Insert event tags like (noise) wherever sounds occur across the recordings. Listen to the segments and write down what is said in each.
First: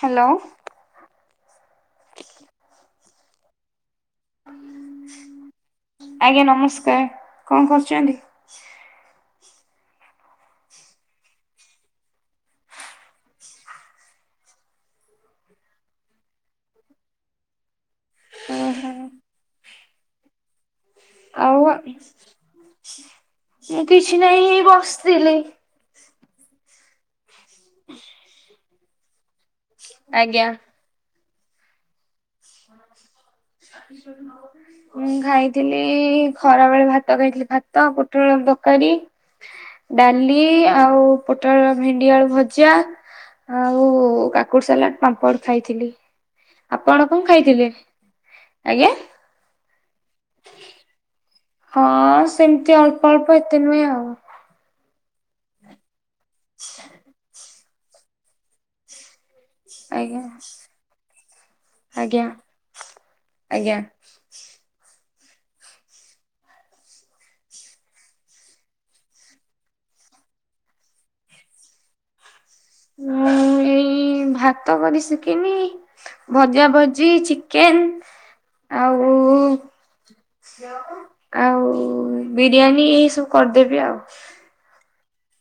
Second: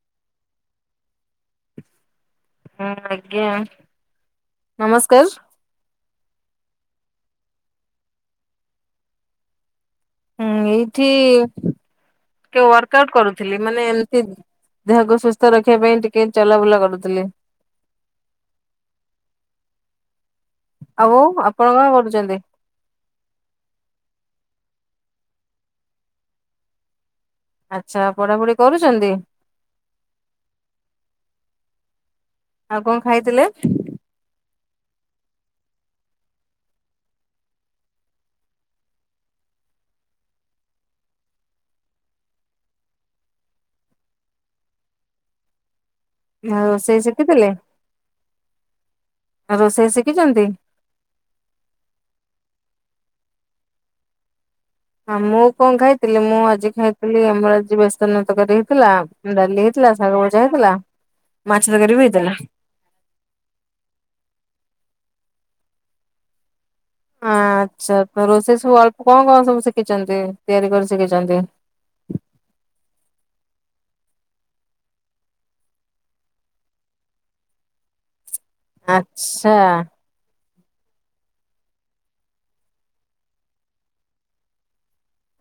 Hello. ହଁ ଆଜ୍ଞ ଆଜ୍ଞା। ନମସ୍କାର ଆଜ୍ଞା ନମସ୍କାର। କଣ କରୁଛନ୍ତି? ହୁଁ ଏଇଠି ଟିକେ ୱାର୍କ ଆଉଟ କରୁଥିଲି ।ମାନେ ଏମିତି ଦେହକୁ ସୁସ୍ଥ ରଖିବା ପାଇଁ ଟିକେ ଚଲାବୁଲା କରୁଥିଲି ଓହୋ ।ଆଉ ଆପଣ ଆଉ କଣ କରୁଛନ୍ତି? ମୁଁ କିଛି ନାଇଁ ଏଇ ବସ ଥିଲି। ଆଚ୍ଛା ପଢାପଢି କରୁଚନ୍ତି? ଆଜ୍ଞା। ଆଉ କଣ ଖାଇଥିଲେ (inaudible) ମୁଁ ଖାଇଥିଲି ଖରା ବେଳେ ଭାତ ଖାଇଥିଲି। ଭାତ, ପୋଟଳ ଆଳୁ ତରକାରୀ, ଡାଲି ଆଉ ପୋଟଳ ଭେଣ୍ଡିଆଳୁ ଭଜା ଆଉ କାକୁଡି ସାଲାଡ, ପାମ୍ପଡ଼ ଖାଇଥିଲି। ରୋଷେଇ ଆପଣ କଣ ଶିଖିଥିଲେ? ଖାଇଥିଲେ? ଆଜ୍ଞା। ସିଖିଛନ୍ତି। ହଁ ସେମିତି ଅଳ୍ପ ଅଳ୍ପ ଏତେ ନୁହେଁ ଆଉ। ହଁ ମୁଁ କଣ ଖାଇଥ ଥିଲି ମୁଁ ଆଜି ଖାଇଥିଲି ଆମର ଯିଏ ବ୍ୟସ୍ତ ନୁହେତ କରିହେଇଥିଲା ଡାଲି ହେଇଥିଲା, ଆଜ୍ଞା ଶାଗ ଭଜା ହେଇଥିଲା, ମାଛ ତରକାର ବି ଆଜ୍ଞା ହେଇଥିଲା। ଆଜ୍ଞା। ଆଚ୍ଛା ତ ରୋଷେଇ ସବୁ ଅଳ୍ପ କଣ କଣ ସବୁ ଶିଖିଛନ୍ତି ତିଆରି କରି ଶିଖିଛନ୍ତି? ଏଇ ଭାତ କରି ଶିଖିନି ଭଜା ଭଜି ଚିକେନ ଆଉ ଆଚ୍ଛା ଆଉ ବିରିୟାନୀ ଏଇ ସବୁ କରିଦେବି ଆଉ।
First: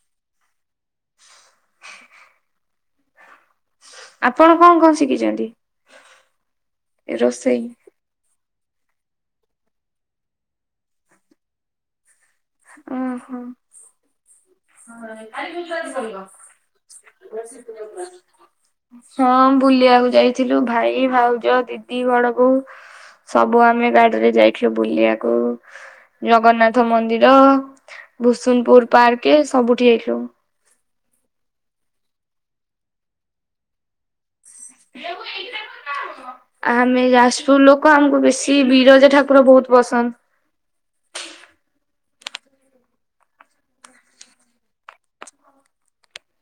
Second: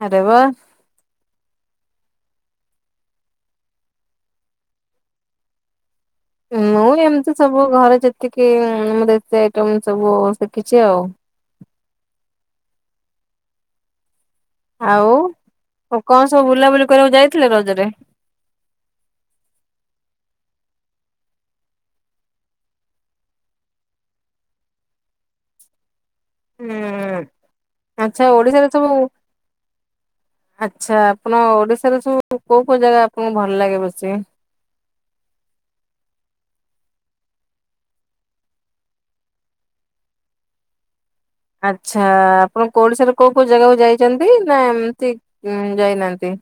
ଆରେ ବାଃ ଆପଣ କଣ କଣ ଶିଖିଛନ୍ତି? ମୁଁ ଏମିତି ରୋଷେଇ? ସବୁ ଘରେ ଯେତିକି କି ଏମିତି ସେ ସବୁ ଶିଖିଛି ଆଉ। ଓ ହୋ ଆଉ କଣ ସବୁ ବୁଲାବୁଲି କରିବାକୁ ଯାଇଥିଲେ ରଜରେ? ହଁ ବୁଲିବାକୁ ଯାଇଥିଲୁ ଭାଇ ଭାଉଜ ଦିଦି ବଡ଼ବୋଉ ସବୁ ଆମେ ଗାଡିରେ ଯାଇଥିଲୁ ବୁଲିବାକୁ। ଜଗନ୍ନାଥ ମନ୍ଦିର ହୁଁ ର ଆଚ୍ଛା ଓଡିଶାରେ ସବୁ ଭୁସୁନପୁର ପାର୍କେ ସବୁଠି ହେଲୁ। ଆଚ୍ଛା ଆପଣ ଓଡିଶାରେ ସବୁ କୋଉ କୋଉ ଜାଗା ଆପଣଙ୍କୁ ଭଲ ଲାଗେ ବେସି? (inaudible) ଆମେ ଯାଜପୁର ଲୋକ ଆମକୁ ବେଶୀ ବିରଜା ଠାକୁର ବହୁତ ପସନ୍ଦ। ଆଚ୍ଛା ଆପଣ ଓଡ଼ିଶାରେ କୋଉ କୋଉ ଜାଗାକୁ ଯାଇଛନ୍ତି ନା ଏମିତି ଯାଇନାହାନ୍ତି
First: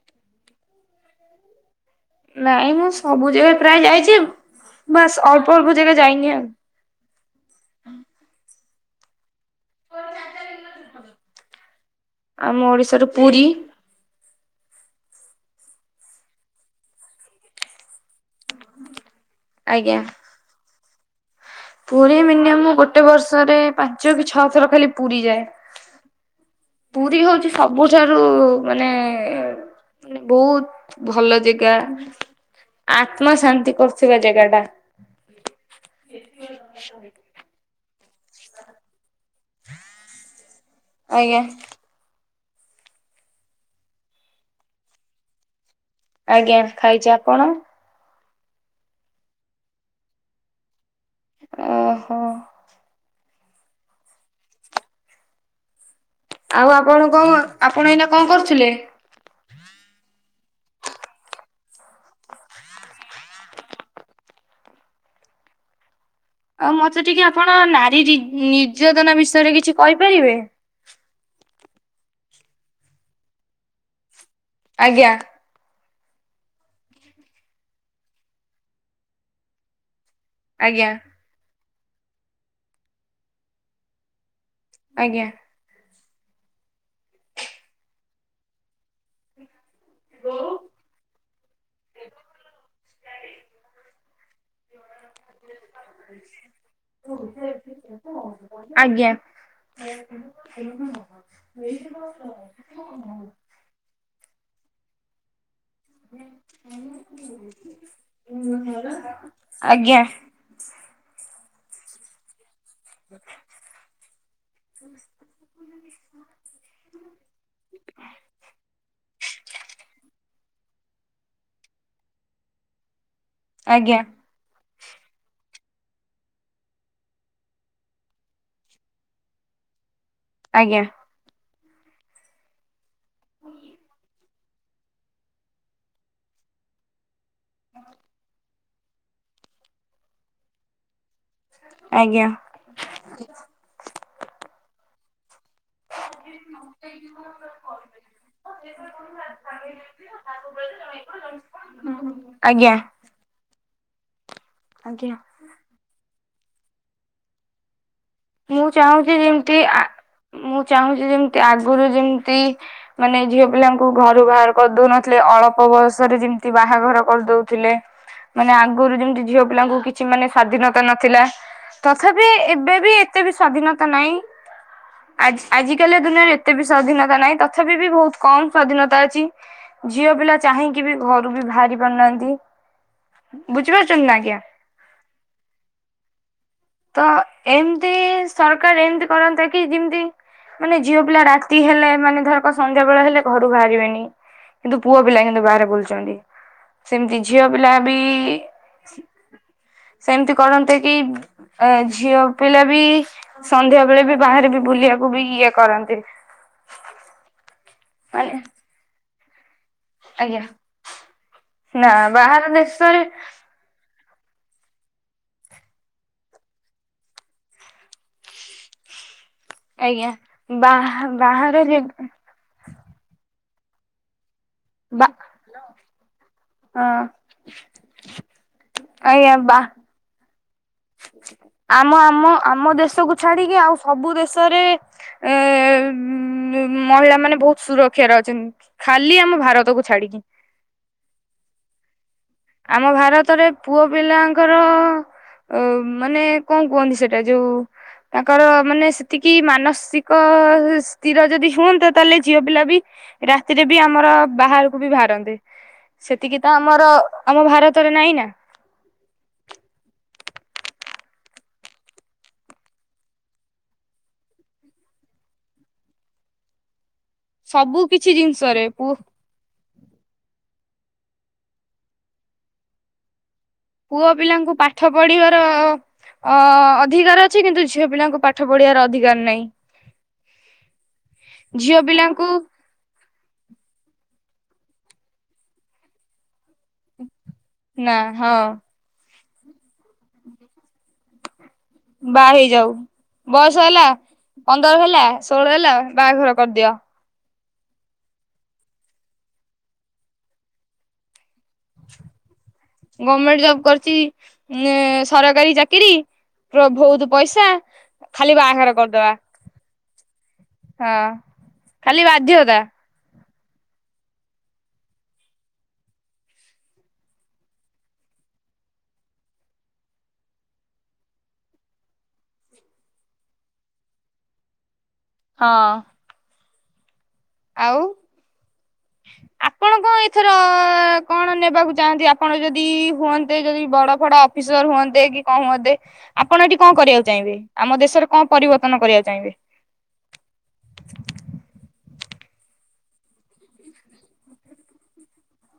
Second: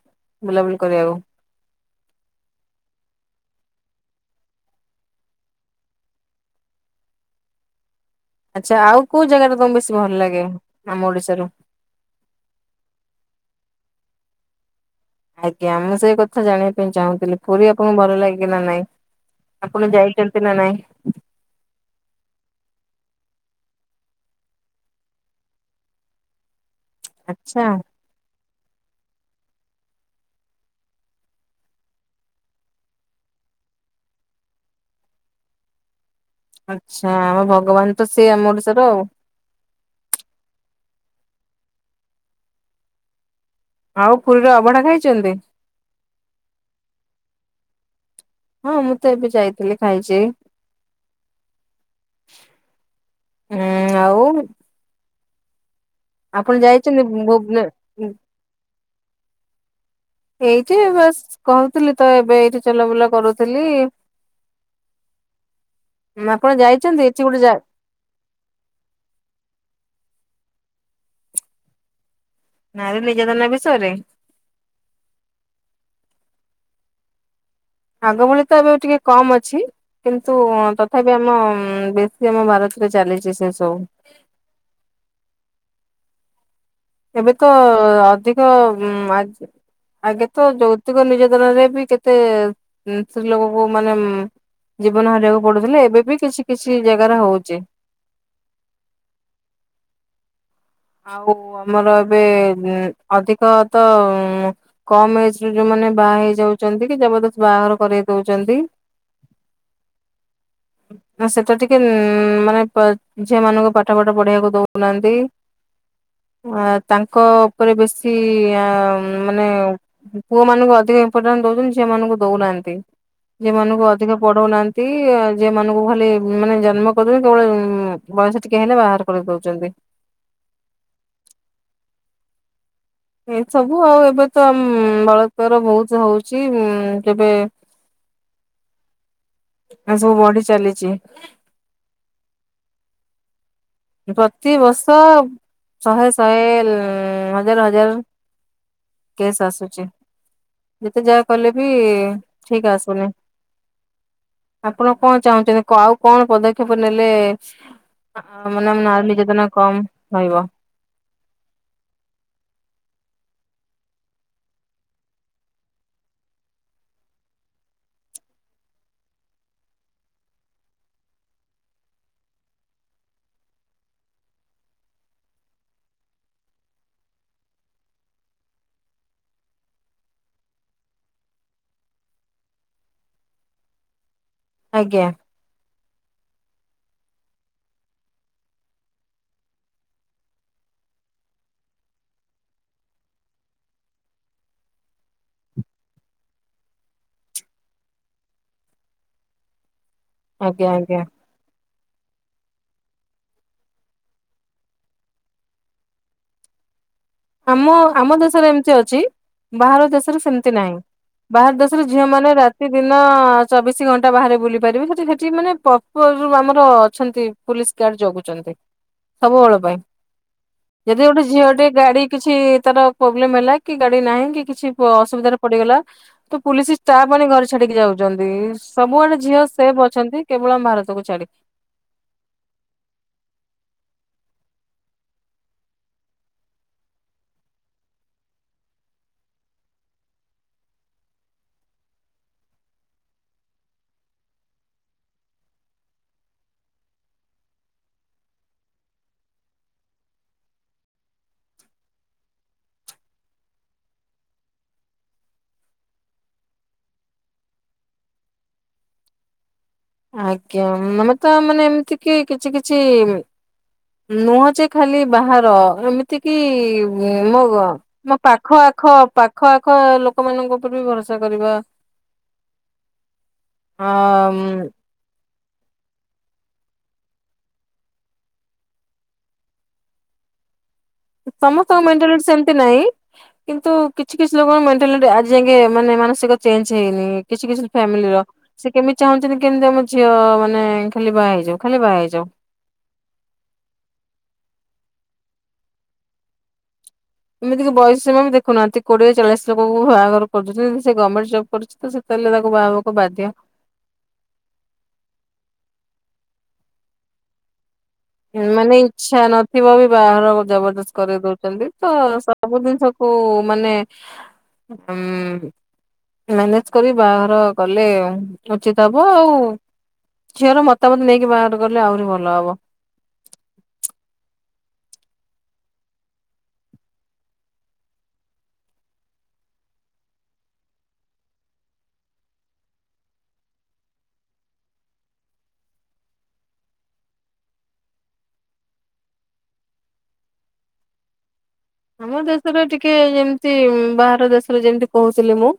ବୁଲାବୁଲି କରିବାକୁ? ନାଇଁ ମୁଁ ସବୁ ଜାଗା ପ୍ରାୟ ଯାଇଛି ବାସ୍ ଅଳ୍ପ ଅଳ୍ପ ଜାଗା ଯାଇନି ଆଉ। ଆଚ୍ଛା ଆଉ କୋଉ ଜାଗା ଟା ତମ ବେଶୀ ଭଲ ଲାଗେ ଆମ ଓଡିଶାରୁ? ଆମ ଓଡିଶାରୁ ପୁରୀ ଆଜ୍ଞା ମୁଁ ସେଇ କଥା ଜାଣିବା ପାଇଁ ଚାହୁଁଥିଲି ପୁରୀ ଆପଣଙ୍କୁ ଭଲ ଲାଗେ ନା ନାଇଁ। ଆପଣ ଆଜ୍ଞା। ଯାଇଛନ୍ତି ନା ନାଇଁ? ପୁରୀ ମିନିୟମ ଗୋଟେ ବର୍ଷରେ ପାଞ୍ଚ କି ଛଅ ଥର ଖାଲି ପୁରୀ ଯାଏ। ପୁରୀ ହଉଛି ଆଚ୍ଛା। ସବୁଠାରୁ ମାନେ ବହୁତ ଭଲ ଜାଗା ଆତ୍ମା ଶାନ୍ତି କରୁଥିବା ଜାଗା ଟା। ଆଛା ଆମ ଭଗବାନ ତ ସିଏ ଆମ ଓଡିଶାର ଆଉ ଆଜ୍ଞା ଆଉ ପୁରୀର ଅଭଢା ଖାଇଛନ୍ତି? ଆଜ୍ଞା ଖାଇଛି ଆପଣ? ହଁ ମୁଁ ତ ଏବେ ଯାଇଥିଲି ଖାଇଛି। ଓହୋ ହୁଁ ଆଉ ଆଉ ଯାଇଛନ୍ତି ଆପଣ କଣ ଭୁବନେ ଆପଣ ଏଇନା କଣ କରୁଥିଲେ? (inaudible) ଏଇଠି ବାସ କହୁଥିଲି ତ ଏବେ ଏଇଠି ଚଲାବୁଲା କରୁଥିଲି ଆପଣ ଆଉ ଯାଇଛନ୍ତି ମତେ ଏଠି ଟିକେ ଗୋଟେ ଜା ଆପଣ ନାରୀ ନିର୍ଯାତନା ବିଷୟରେ କିଛି କହିପାରିବେ? (inaudible) ନାରୀ ନିର୍ଯତନା ବିଷୟରେ? ଆଜ୍ଞା! ଆଗ ଭଳି ତ ଏବେ ଟିକେ କମ୍ ଅଛି? କିନ୍ତୁ ଆଜ୍ଞା ତଥାପି ଆମ। ବେଶୀ ଆମ ଭାରତରେ ଚାଲିଛି ସେ ସବୁ। ଆଜ୍ଞା! ଏବେ ତ ଅଧିକ ଆଗେ ତ ଯୌତିକ ନିର୍ଯାତନ ରେ ବି କେତେ ସ୍ତ୍ରୀ ଲୋକକୁ ମାନେ ଜୀବନ ହରାଇବାକୁ ପଡୁଥିଲେ ଏବେ ବି କିଛି କିଛି ଜାଗାରେ ହଉଛି। ଆଜ୍ଞା! ଆଉ ଆମର ଏବେ ଅଧିକ ତ କମ୍ ଏଜେ ଯୋଉମାନେ ବାହା ହେଇଯାଉଛନ୍ତି, କି ଜବରଦସ୍ତ ବାହାଘର କରରେଇ ଦଉଛନ୍ତି, ଆଜ୍ଞା ସେ ତ ଟିକେ ଉଁ ମାନେ। ଝିଅମାନଙ୍କୁ ପାଠ ଫାଠ ପଢିବାକୁ ଦଉନାହାନ୍ତି। ଆ ତାଙ୍କ ଉପରେ ବେଶୀ ମାନେ ପୁଅ ମାନଙ୍କୁ ଅଧିକ ଇମ୍ପୋର୍ଟାନ୍ସ ଦଉଛନ୍ତି ସେମାନାନଙ୍କୁ ଦଉନାହାନ୍ତି। ଯି ମାନଙ୍କୁ ଆଜ୍ଞା ଅଧିକ ପଢଉନାହାନ୍ତି। ଯିଏ ମାନଙ୍କୁ ଖାଲି ମାନେ ଜନ୍ମ କରିଦଉି କେବଳ ବୟସ ଟିକେ ହେଲେ ବାହାର କରିଦଉଛନ୍ତି। ଆଜ୍ଞା! ଏ ସବୁ ଆଉ ଏବେ ତ ବଳତର ବହୁତ ହଉଛି ଉ। କେବେ ଏ ସବୁ ବଢି ଚାଲିଛି। ଆଜ୍ଞା! ପ୍ରତିିବର୍ଷ ହଜାର କେସ୍ ଆସୁଛି ଯେତେ ଯାହା କଲେ ବି ଠିକ ଆଜ୍ଞା! (inaudible) ଆସୁନି ଆପଣ ଆଜ୍ଞା କଣ ଚାହୁଁଛନ୍ତି କଉ କଣ ପଦକ୍ଷେପ ନେଲେ? ମୁଁ ମାନେ ନାରୀ ଚାହୁଁଛି, ନିର୍ଯାତନା ଯେମିତି କମ ରହିବ ମୁଁ ଚାହୁଁଛି ଯେମିତି ଆଗରୁ ଯେମିତି। ମାନେ ଝିଅ ପିଲାଙ୍କୁ ଘରୁ ବାହାର କରିଦଉନଥିଲେ ଅଳ୍ପ ବୟସରେ ଯେମିତି ବାହାଘର କରିଦଉଥିଲେ, ମାନେ ଆଗରୁ ଯେମିତି ଝିଅ ପିଲାଙ୍କୁ କିଛି ମାନେ ସ୍ଵାଧୀନତା ନଥିଲା ତଥାପି ଏବେ ବି। ଏତେ ବି ସ୍ଵାଧୀନତା ନାହିଁ ଆ ଆଜିକାଲି, ଦୁନିଆରେ ଏତେ ବି ସ୍ଵାଧୀିନନତା ନାହିଁ ତଥାପି ବି ବହୁତ କମ ସ୍ଵାଧୀନତା ଅଛି ଝିଅ ପିଲା ଚାହିଁକି ବି ଘରୁ ବି ବାହାରି ପାରୁନାହାନ୍ତି ବୁଝିପାରୁଛନ୍ତି ନା ଆଜ୍ଞା। ଆଜ୍ଞା। ତ ଏମିତି ସରକାର ଏମିତି କରନ୍ତା କି ଯେମିତି ମାନେ ଝିଅ ପିଲା ରାତି ହେଲେ, ମାନେ ଧରକ ସଂଧ୍ୟା ବେଳ ହେଲେ ଘରୁ ବାହାରିବେନି କିନ୍ତୁ ପୁଅ ପିଲା କିନ୍ତୁ ବାହାରେ ବୁଲୁଛନ୍ତି ସେମିତି ଝିଅ ପିଲା ବି ସେମିତି ଆଜ୍ଞା କରନ୍ତେ କି ଆଜ୍ଞା ଏ ଝିଅ ପିଲା ବି ସନ୍ଧ୍ୟା ବେଳେ ବି ବାହାରେ ବି ବୁଲିବାକୁ ବି ଇଏ କରନ୍ତି। ଆମ ଆମ ମାନେ ଦେଶରେ ଏମିତି ଅଛି। ବାହାର ଦେଶରେ ଆଜ୍ଞା ସେମତି ନାହିଁ ବାହାର ଦେଶରେ ନା ଝିଅ ମାନେ ବାହାର ରାତି ଦିନ ଦେଶରେ ଚବିଶି ଘଣ୍ଟା ବାହାରେ। ବୁଲି ପାରିବୁ ସେଠି ସେଠି ପର୍ପାଜ୍ ମାନେ ଆମର ଅଛନ୍ତି ପୁଲିସ ଗାର୍ଡ ଜଗୁଛନ୍ତି। ସବୁବେଳ ପାଇଁ। ଆଜ୍ଞା ଯଦି ବାହା ଗୋଟେ ଝିଅଟେ ବାହାର ଯେ ଗାଡି କିଛି ତାର ପ୍ରୋବ୍ଲେମ ହେଲା କି ଗାଡି ନାହିଁ କି କିଛି ବା ଅସୁବିଧାରେ ପଡିଗଲା ତ ପୁଲିସ ଷ୍ଟାଫ ମାନେ ଘରେ ଛାଡିକି ଯାଉଛନ୍ତି ସବୁଆଡେ ଆଜ୍ଞା ଝିଅ ବା ସେଭ ଅଛନ୍ତି। କେବଳ ମାର୍ ଆମ ଆମ ଆମ ଦେଶକୁୁ ଛାଡିକି ଆଉ ସବୁ ଦେଶ ରେ ମହିଳା ମାନେ ବହୁତ ସୁରକ୍ଷାରେ ଅଛନ୍ତି ଖାଲି ଆମ ଭାରତକୁ ଛାଡିକି। ଆମ ଭାରତରେ ପୁଅ ପିଲାଙ୍କର ଅ ମାନେ କଣ କୁହନ୍ତି ସେଇଟା ଯୋଉ ତାଙ୍କର ମାନେ ସେତିକି ମାନସିକ ସ୍ଥିର ଯଦି ହୁଅନ୍ତା ତାହେଲେ ଝିଅ ପିଲା ବି ରାତିରେ ବି ଆମର ବାହାରକୁ ବି ବାହାରନ୍ତେ ସେତିକି ତ ଆମର ଆମ ଭାରତରେ ନାଇଁ ନା ଆଜ୍ଞା ଆମେ ତ ମାନେ ଏମିତି କି କିଛି କିଛି ନୁହଁ ଯେ ଖାଲି ବାହାର ଏମିତି କିି ମୋ ସବୁ କିଛି ମୋ ପାଖ ଜିନିଷରେ ଆଖ ପୁ ପାଖ ଆଖ ଲୋକମାନଙ୍କୁ ଉପର ବି ଭରସା କରିବା ଆ ପୁଅ ପିଲାଙ୍କୁ ପାଠ ପଢିବାର ଅ ଅଧିକାର ଅଛି କିନ୍ତୁ ଝିଅ ପିଲାଙ୍କୁ ପାଠ ପଢିବାର ଅଧିକାର ନାହିଁ। ସମସ୍ତଙ୍କ ଝିଅ ମେଣ୍ଟାଲିଟି ପିଲାଙ୍କୁ ସେମତି ନାହିଁ କିନ୍ତୁ କି କିଛି ଲୋକଙ୍କ ମେଣ୍ଟାଲି ଆଜି ଯେ ମାନେ ମାନସିକ ଚେଞ୍ଜ ହେଇନି। କିଛି କିଛି ନା ଫ୍ୟାମିଲି ର ହଁ ସେ କେମିତି ଚାହୁଁଛନ୍ତି। କେନ୍ ଝିଅ ମାନେ ଖାଲି ବାହା ହେଇଯାଉ ଖାଲି ବାହା ହେଇଯାଉ। ବୟସ ହେଲା ପନ୍ଦର ହେଲା ଷୋହଳ ହେଲା ବାହାଘର କରିଦିଅ। ଏମିତିକ ବୟସୀ ବି ଦେଖୁନାହାନ୍ତି କୋଡିଏ ଚାଳିଶ ଲୋକଙ୍କୁ ବାହାଘର କରୁଛନ୍ତି ସେ ଗଭର୍ଣମେଣ୍ଟ ଜବ୍। କରୁଛି ତ ସେତେବେଳେ ତାକୁ ବାହାହବାକୁ ବାଧ୍ୟ ଗଭର୍ଣମେଣ୍ଟ ଜବ କରିଛି ଉ ସରକାରୀ ଚାକିରି ପ୍ର ବହୁତ ପଇସା। ଖାଲି ବାହାଘର ମାନେ କରିଦବା ଇଚ୍ଛା ନଥିବ ବି ବାହାର ଜବରଦସ୍ତ ହଁ କରେଇ ଦଉଛନ୍ତି ତ ଖାଲି ବାଧ୍ୟତା ସବୁ ଜିନିଷକୁ ମାନେ ଉ ମାନେଜ କରି ବାହାଘର କଲେ ଉଚିତ ହବ ଆଉ ଝିଅର ମତାମତ ନେଇକି ବାହାଘର କଲେ ଆହୁରି ଭଲ ହବ। ହଁ। ଆଉ ଆପଣ କଣ ଏଥର କଣ ନେବାକୁ ଚାହାନ୍ତି ଆପଣ ଯଦି ହୁଅନ୍ତେ ଯଦି ବଡ ଫଡ ଅଫିସର ହୁଅନ୍ତେ କି କଣ ହୁଅନ୍ତେ ଆପଣ ଏଠି କଣ କରିବାକୁ ଚାହିଁବେ ଆମ ଦେଶରେ କଣ ପରିବର୍ତ୍ତନ କରିବାକୁ ଚାହିଁବେ। ଆମ ଦେଶରେ ଟିକେ ଯେମିତି ବାହାର ଦେଶରେ ଯେମିତି କହୁଥିଲି ମୁଁ।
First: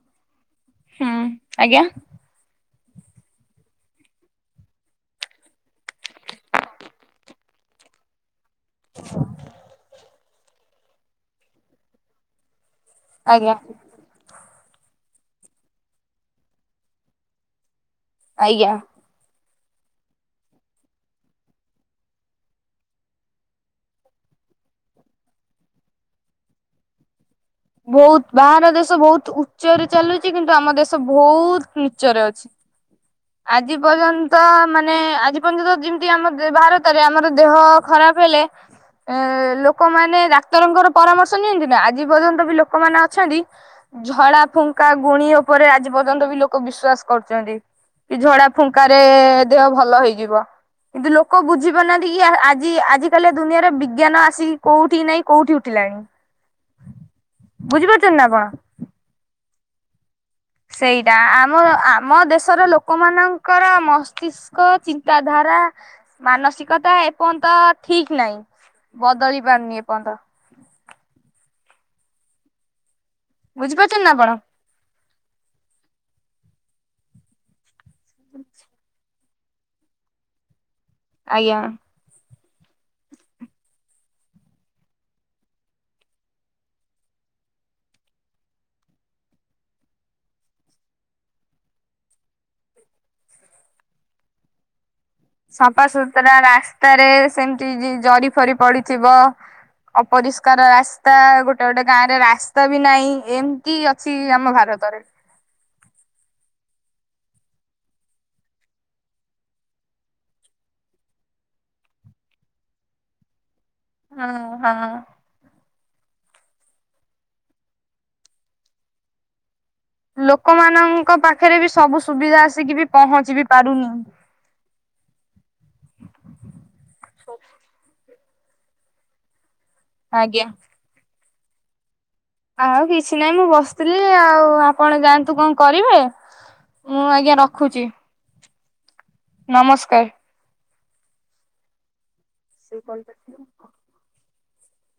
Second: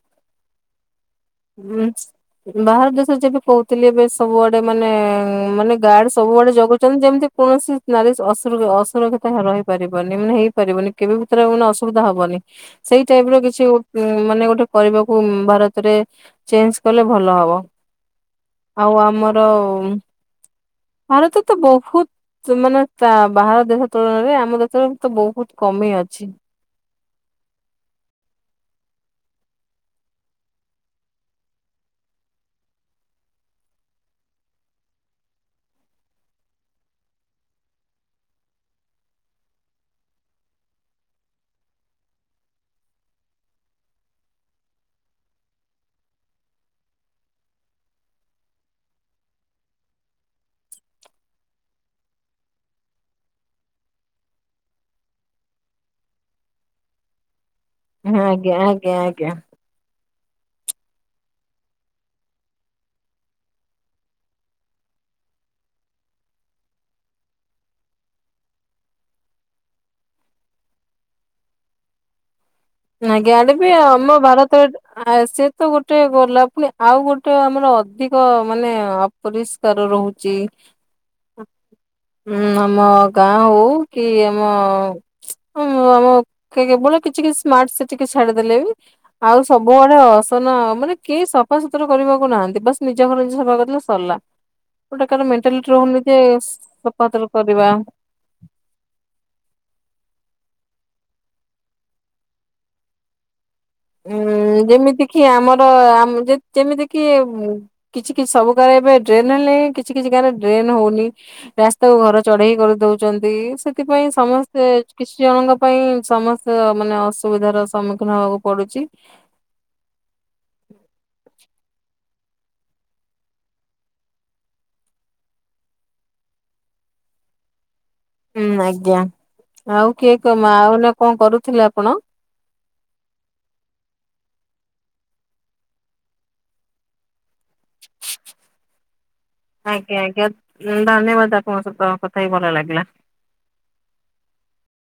ହୁଁ। ଆଜ୍ଞା ହୁଁ ବାହାର ଦେଶରେ ଯେବେ କହୁଥିଲି ଏବେ ସବୁଆଡେ ମାନେ ମାନେ ଗାର୍ଡ ସବୁଆଡେ ଜଗୁଛନ୍ତି ଯେମିତି କୌଣସି ନାରୀ ଅସୁରକ୍ଷିତ ରହିପାରିବନି ମାନେ ଏଇ ପାରିବନି କେବେ କୋଉ ଥିରେ ମାନେ ଅସୁବିଧା ହବନି ସେଇ ଟାଇପ ର ଆଜ୍ଞା କିଛି ମାନେ ଗୋଟେ କରିବାକୁ ଭାରତରେ ଚେଞ୍ଜ କଲେ ଭଲ ହବ। ଆଜ୍ଞା। ଆଉ ଆମର ଭାରତ ତ ବହୁତ ମାନେ ବାହାର ଦେଶ ତୁଳନାରେ ଆମ ଦେଶରେ ତ ବହୁତ କମି ଅଛି। ବହୁତ ବାହାର ଦେଶ ବହୁତ ଉଚ୍ଚରେ ଚାଲୁଛି କିନ୍ତୁ ଆମ ଦେଶ ବହୁତ ନିଚ୍ଚରେ ଅଛି। ଆଜି ପର୍ଯ୍ୟନ୍ତ ମାନେ ଆଜି ପର୍ଯ୍ୟନ୍ତ ଯେମିତି ଆମ ଭାରତରେ ଆମର ଦେହ ଖରାପ ହେଲେ ଏ ଲୋକମାନେ ଡାକ୍ତରଙ୍କର ପରାମର୍ଶ ନିଅନ୍ତି ନା ଆଜି ପର୍ଯ୍ୟନ୍ତ ଲୋକମାନେ ଅଛନ୍ତି ଝଡା ଫୁଙ୍କା ଗୁଣି ଉପରେ ଆଜି ପର୍ଯ୍ୟନ୍ତ ବି ଲୋକ ବିଶ୍ଵାସ କରୁଛନ୍ତି। କି ଝଡା ଫୁଙ୍କାରେ ଦେହ ଭଲ ହେଇଯିବ କିନ୍ତୁ, ଲୋକ ବୁଝି ପାରୁନାହାନ୍ତି କି ଆଜି ଆଜି କାଲି ଦୁନିଆରେ ବିଜ୍ଞାନ ଆସିକି କୋଉଠି ନାଇଁ କୋଉଠି ଉଠିଲାଣି। ବୁଝିପାରୁଛନ୍ତି ନା ଆପଣ? ଆଜ୍ଞା ଆଜ୍ଞା ଆଞା। ସେଇଟା ଆମ ଆମ ଦେଶର ଲୋକ ମାନଙ୍କର ମସ୍ତିଷ୍କ, ଚିନ୍ତାଧାରା, ମାନସିକତା ଏପର୍ଯ୍ୟନ୍ତ ଠିକ ନାହିଁ ବଦଳି ପାରୁନି ଏପର୍ଯ୍ୟନ୍ତ। ଆଜ୍ଞା ଗଲେ ବି ବୁଝିପାରୁଛନ୍ତି ନା ଆମ ଆପଣ ଭାରତରେ ସିଏ ତ ଗୋଟେ ଗଲାପ ଟେ ଆଉ ଗୋଟେ ଆମର ଅଧିକ ମାନେ ଅପରିଷ୍କାର ରହୁଛି ଆଜ୍ଞା। ହୁଁ ଆମ ଗାଁ ହଉ କି ଆମ ଆମ କେବଳ କିଛି କିଛି ସ୍ମାର୍ଟ ସିଟି କି ଛାଡିଦେଲେ ବି ଆଉ ସବୁଆଡେ ଅସନ ମାନେ କେହି ସଫା ସୁତୁରା କରିବାକୁ ନାହାନ୍ତି ।ବାସ ନିଜ ଘର ଯ ସଫା କରିଦଲେ ସରିଲା। ଗୋଟେ କାର ମେଣ୍ଟାଲିଟି ରହୁନି ଯେ ସଫାସତୁରା ରାସ୍ତାରେ ସଫାସୁତୁରା କରିବା ସେମିତି ଜରି ଫରି ପଡିଯିବ ଅପରି ପ୍ରକାର ରାସ୍ତା ଗୋଟେ ଗୋଟେ ଗାଁ ରେ ରାସ୍ତା ବି ନାହିଁ ଏମ ଉଁ ଯେମିତି କିି ଆମର ଆମେ ଯେମିତି କିି କିଛି କିଛି ସବୁ ଗାଁରେ ଏବେ ଡ୍ରେନ ହେଲେ କିଛି କିଛି ଗାଁରେ ଡ୍ରେନ ହଉନି ରାସ୍ତାକୁ ଘର ଚଢେଇ କରିଦଉଛନ୍ତି ସେ ସେଥିପାଇଁ ହଁ ସମସ୍ତେ ହଁ। କିଛି ଜଣଙ୍କ ପାଇଁ ସମସ୍ତ ମାନେ ଅସୁବିଧାର ସମ୍ମୁଖୀନ ହବାକୁ ପଡୁଛି। ଲୋକମାନଙ୍କ ପାଖ ପାରେ ବି ସବୁ ସୁବିଧା ଆସିକି ବି ପହଞ୍ଚି ବି ପାରୁନି ହୁଁ ଆଜ୍ଞା। ଆଉ କିଏ କ ଆଜ୍ଞା। ମା ଆଉ କଣ କରୁଛ? ଥିଲେ ଆପଣ ଆଉ କିଛି ନାହିଁ ମୁଁ ବସିଥିଲି ଆଉ ଆପଣ ଯାଆନ୍ତୁ କଣ କରିବେ ମୁଁ ଆଜ୍ଞା ରଖୁଛି। ଆଜ୍ଞା ଆଜ୍ଞା। ଧନ୍ୟବାଦ ଆପଣଙ୍କ ସହିତ କଥା ହେଇ ଭଲ ଲାଗିଲା। (unintelligible)